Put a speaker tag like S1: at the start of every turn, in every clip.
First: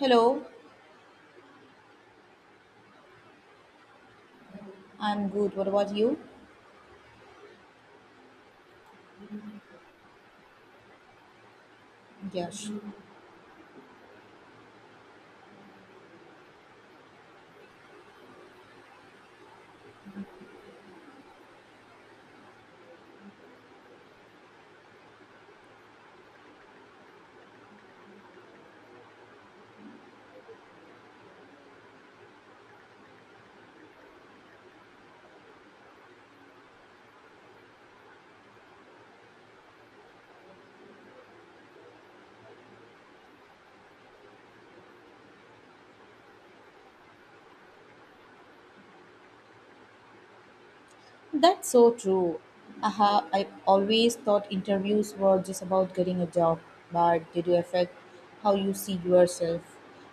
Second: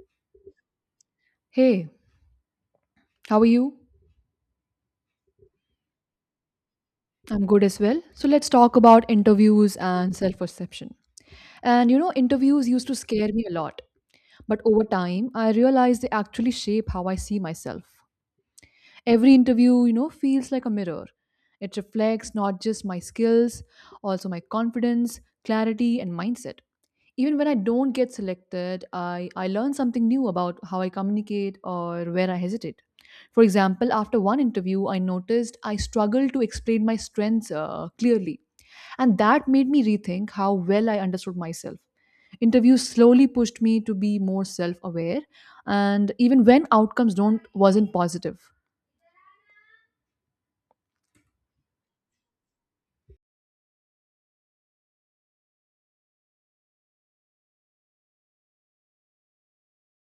S1: Hello,
S2: Hey, how are you?
S1: I'm good. What about you?
S2: I'm good as well. So let's talk about interviews and self perception. Interviews
S1: Yes,
S2: used to scare me a lot. But over time, I realized they actually shape how I see myself. Every interview, feels like a mirror. It reflects not just my skills, also my confidence, clarity, and mindset. Even when I don't get selected, I learn something new about how I communicate or where I hesitate. For example, after one interview, I noticed I struggled to explain my strengths clearly, and that made me rethink how well I understood myself. Interviews slowly pushed me to be more self-aware, and even when outcomes don't wasn't positive.
S1: that's so true. Aha, I always thought interviews were just about getting a job, but they do affect how you see yourself.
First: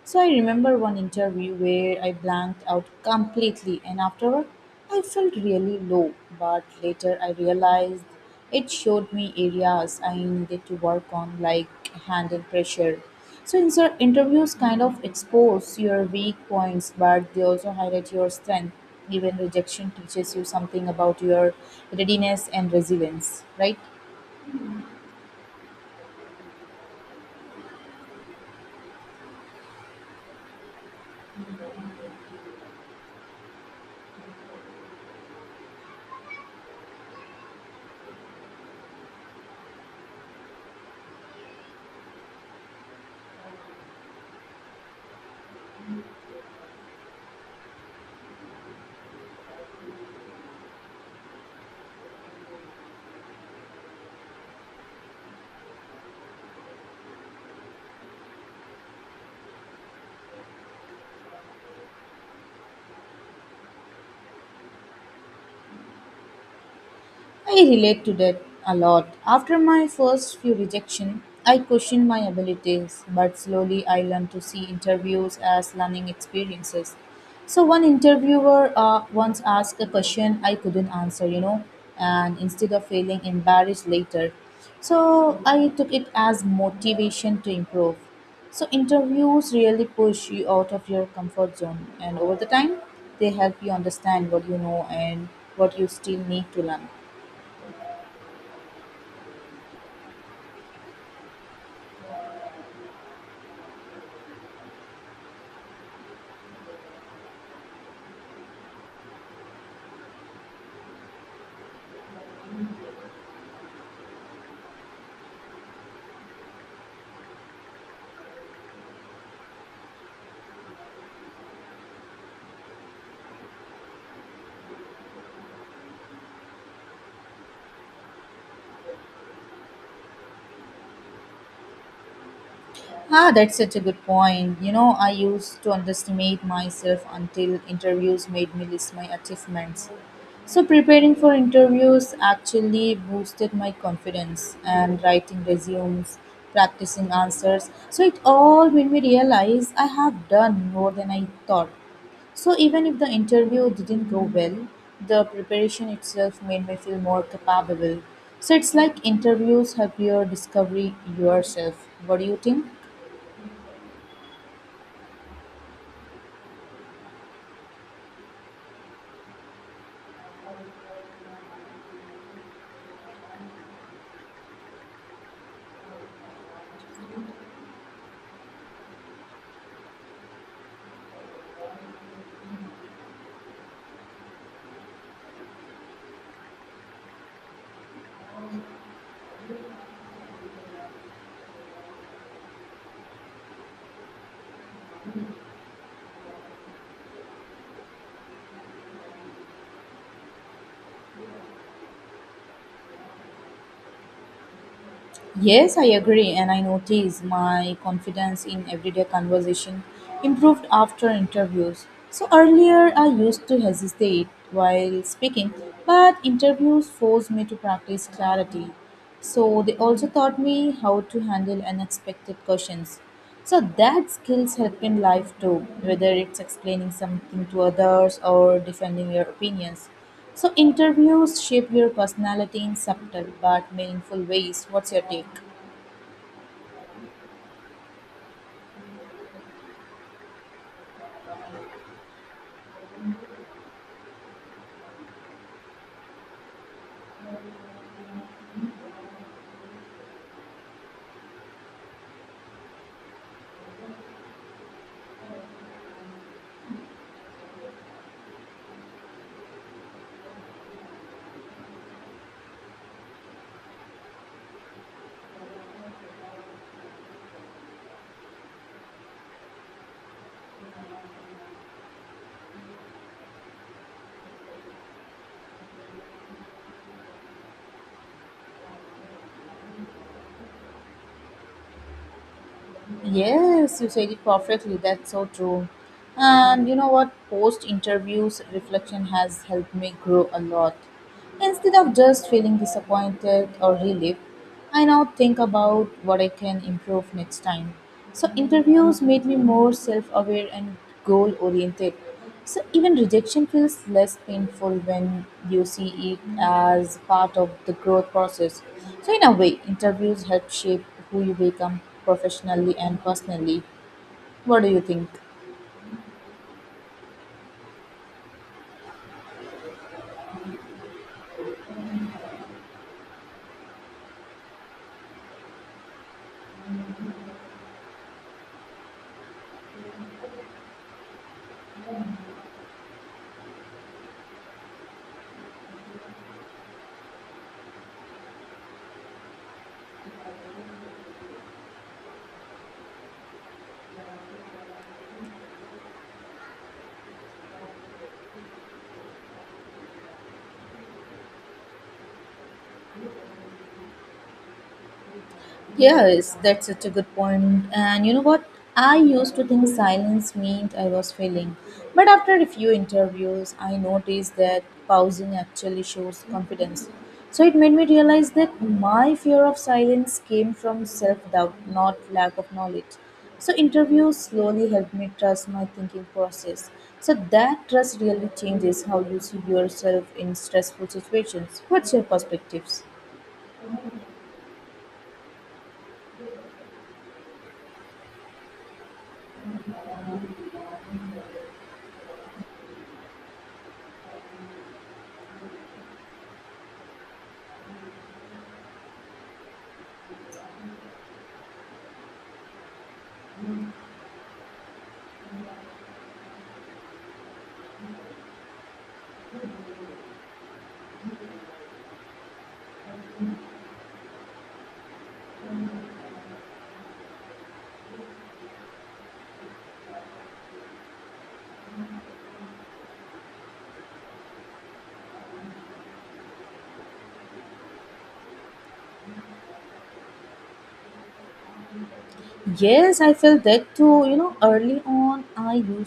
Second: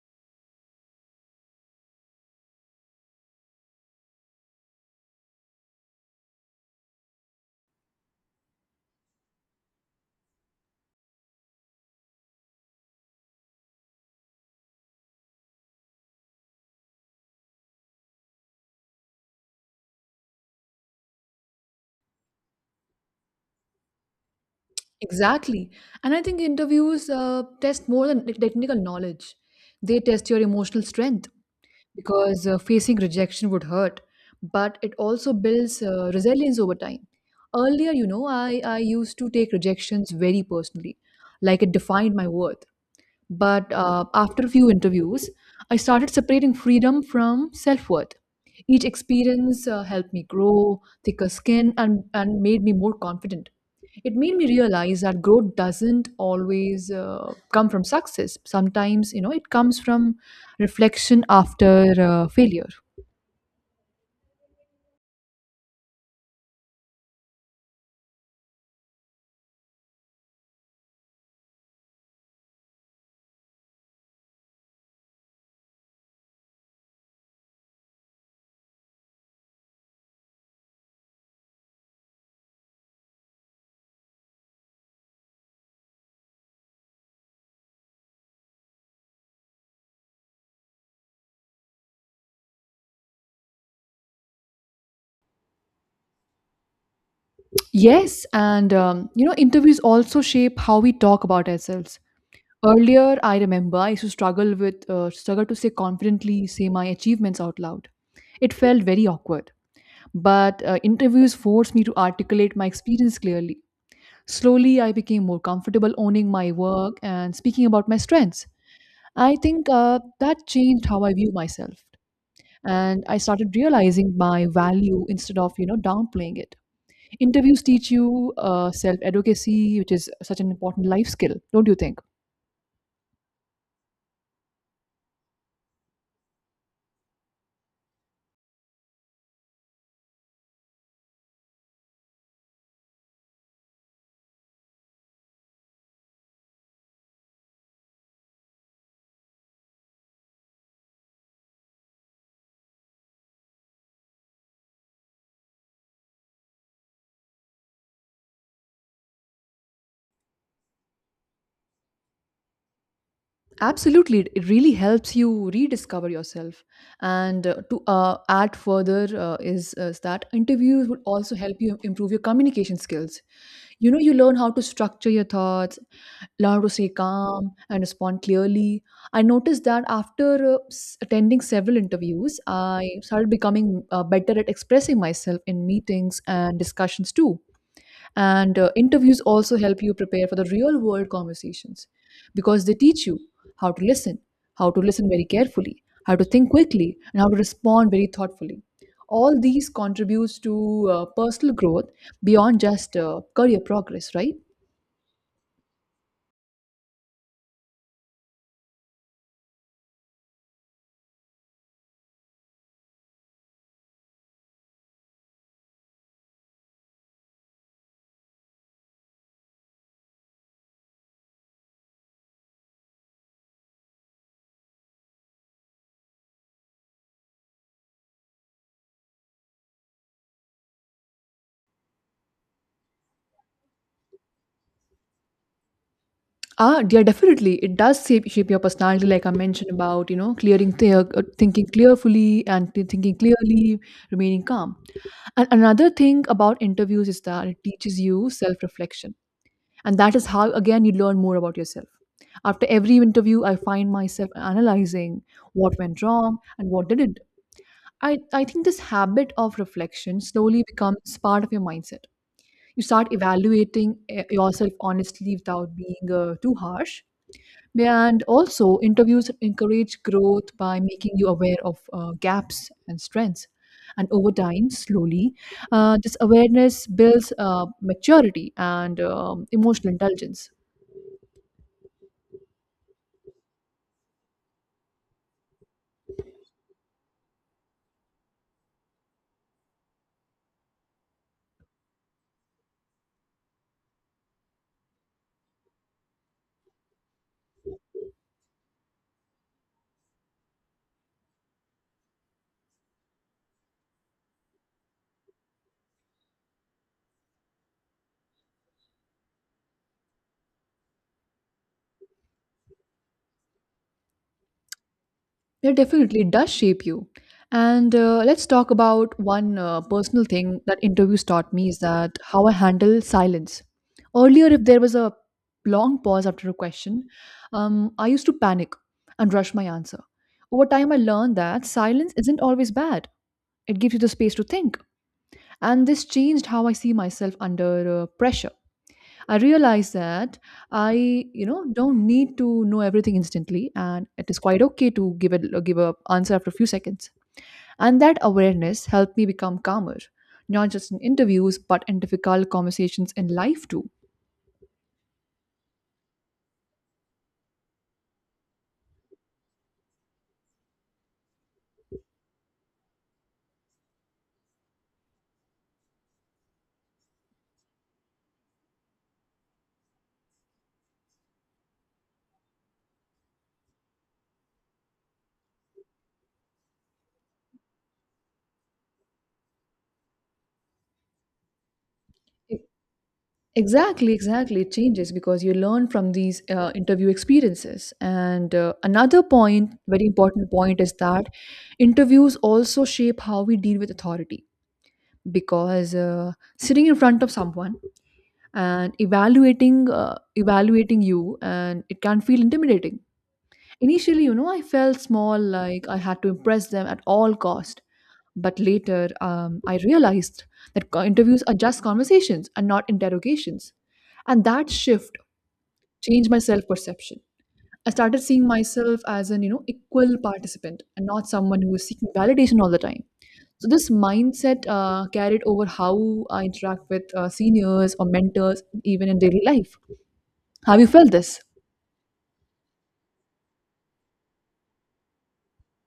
S1: So I remember one interview where I blanked out completely, and afterward, I felt really low. But later, I realized it showed me areas I needed to work on, like handle pressure. So in sir, interviews kind of expose your weak points, but they also highlight your strength. Even rejection teaches you something about your readiness and resilience, right?
S2: Exactly, and I think interviews test more than like, technical knowledge. They test your emotional strength because facing rejection would hurt, but it also builds resilience over time. Earlier, I used to take rejections very personally, like it defined my worth. But after a few interviews, I started separating freedom from self-worth. Each experience helped me grow thicker skin, and made me more confident. It made me realize that growth doesn't always come from success. Sometimes it comes from reflection after failure.
S1: I relate to that a lot. After my first few rejection, I questioned my abilities, but slowly I learned to see interviews as learning experiences. So one interviewer once asked a question I couldn't answer, and instead of feeling embarrassed later, so I took it as motivation to improve. So interviews really push you out of your comfort zone, and over the time, they help you understand what you know and what you still need to learn.
S2: Yes, and interviews also shape how we talk about ourselves. Earlier, I remember I used to struggle to say confidently, say my achievements out loud. It felt very awkward. But interviews forced me to articulate my experience clearly. Slowly, I became more comfortable owning my work and speaking about my strengths. I think that changed how I view myself, and I started realizing my value instead of downplaying it. Interviews teach you self-advocacy, which is such an important life skill, don't you think?
S1: Ah, that's such a good point. You know, I used to underestimate myself until interviews made me list my achievements. So, preparing for interviews actually boosted my confidence and writing resumes, practicing answers. So, it all made me realize I have done more than I thought. So, even if the interview didn't go well, the preparation itself made me feel more capable. So, it's like interviews help you discover yourself. What do you think?
S2: Absolutely, it really helps you rediscover yourself. And to add further is that interviews would also help you improve your communication skills. You know, you learn how to structure your thoughts, learn how to stay calm and respond clearly. I noticed that after attending several interviews, I started becoming better at expressing myself in meetings and discussions too. And interviews also help you prepare for the real world conversations because they teach you how to listen, how to listen very carefully, how to think quickly, and how to respond very thoughtfully. All these contributes to personal growth beyond just career progress, right?
S1: Yes, I agree, and I notice my confidence in everyday conversation improved after interviews. So earlier I used to hesitate while speaking, but interviews forced me to practice clarity. So they also taught me how to handle unexpected questions. So that skills help in life too, whether it's explaining something to others or defending your opinions. So interviews shape your personality in subtle but meaningful ways. What's your take?
S2: Ah, yeah, definitely. It does shape your personality, like I mentioned about, you know, clearing, th- thinking clearfully and th- thinking clearly, remaining calm. And another thing about interviews is that it teaches you self reflection. And that is how, again, you learn more about yourself. After every interview, I find myself analyzing what went wrong and what didn't. I think this habit of reflection slowly becomes part of your mindset. You start evaluating yourself honestly without being too harsh. And also, interviews encourage growth by making you aware of gaps and strengths. And over time, slowly, this awareness builds maturity and emotional intelligence.
S1: Yes, you said it perfectly. That's so true. And you know what? Post interviews, reflection has helped me grow a lot. Instead of just feeling disappointed or relieved, I now think about what I can improve next time. So, interviews made me more self aware and goal oriented. So even rejection feels less painful when you see it as part of the growth process. So in a way, interviews help shape who you become professionally and personally. What do you think?
S2: Yeah, definitely, it does shape you. And let's talk about one personal thing that interviews taught me is that how I handle silence. Earlier, if there was a long pause after a question, I used to panic and rush my answer. Over time, I learned that silence isn't always bad, it gives you the space to think. And this changed how I see myself under pressure. I realized that I, you know, don't need to know everything instantly, and it is quite okay to give a answer after a few seconds. And that awareness helped me become calmer, not just in interviews, but in difficult conversations in life too.
S1: Yes, that's such a good point. And you know what? I used to think silence meant I was failing. But after a few interviews, I noticed that pausing actually shows confidence. So it made me realize that my fear of silence came from self doubt, not lack of knowledge. So interviews slowly helped me trust my thinking process. So that trust really changes how you see yourself in stressful situations. What's your
S2: E-
S1: perspectives?
S2: exactly. It changes because you learn from these interview experiences. And another point, very important point, is that interviews also shape how we deal with authority. Because sitting in front of someone and evaluating you, and it can feel intimidating initially. You know, I felt small, like I had to impress them at all cost. But later, I realized that interviews are just conversations and not interrogations. And that shift changed my self perception. I started seeing myself as an, you know, equal participant and not someone who is seeking validation all the time. So this mindset carried over how I interact with seniors or mentors even in daily life. Have you felt this?
S1: Yes, I felt that too. You know, early on, I used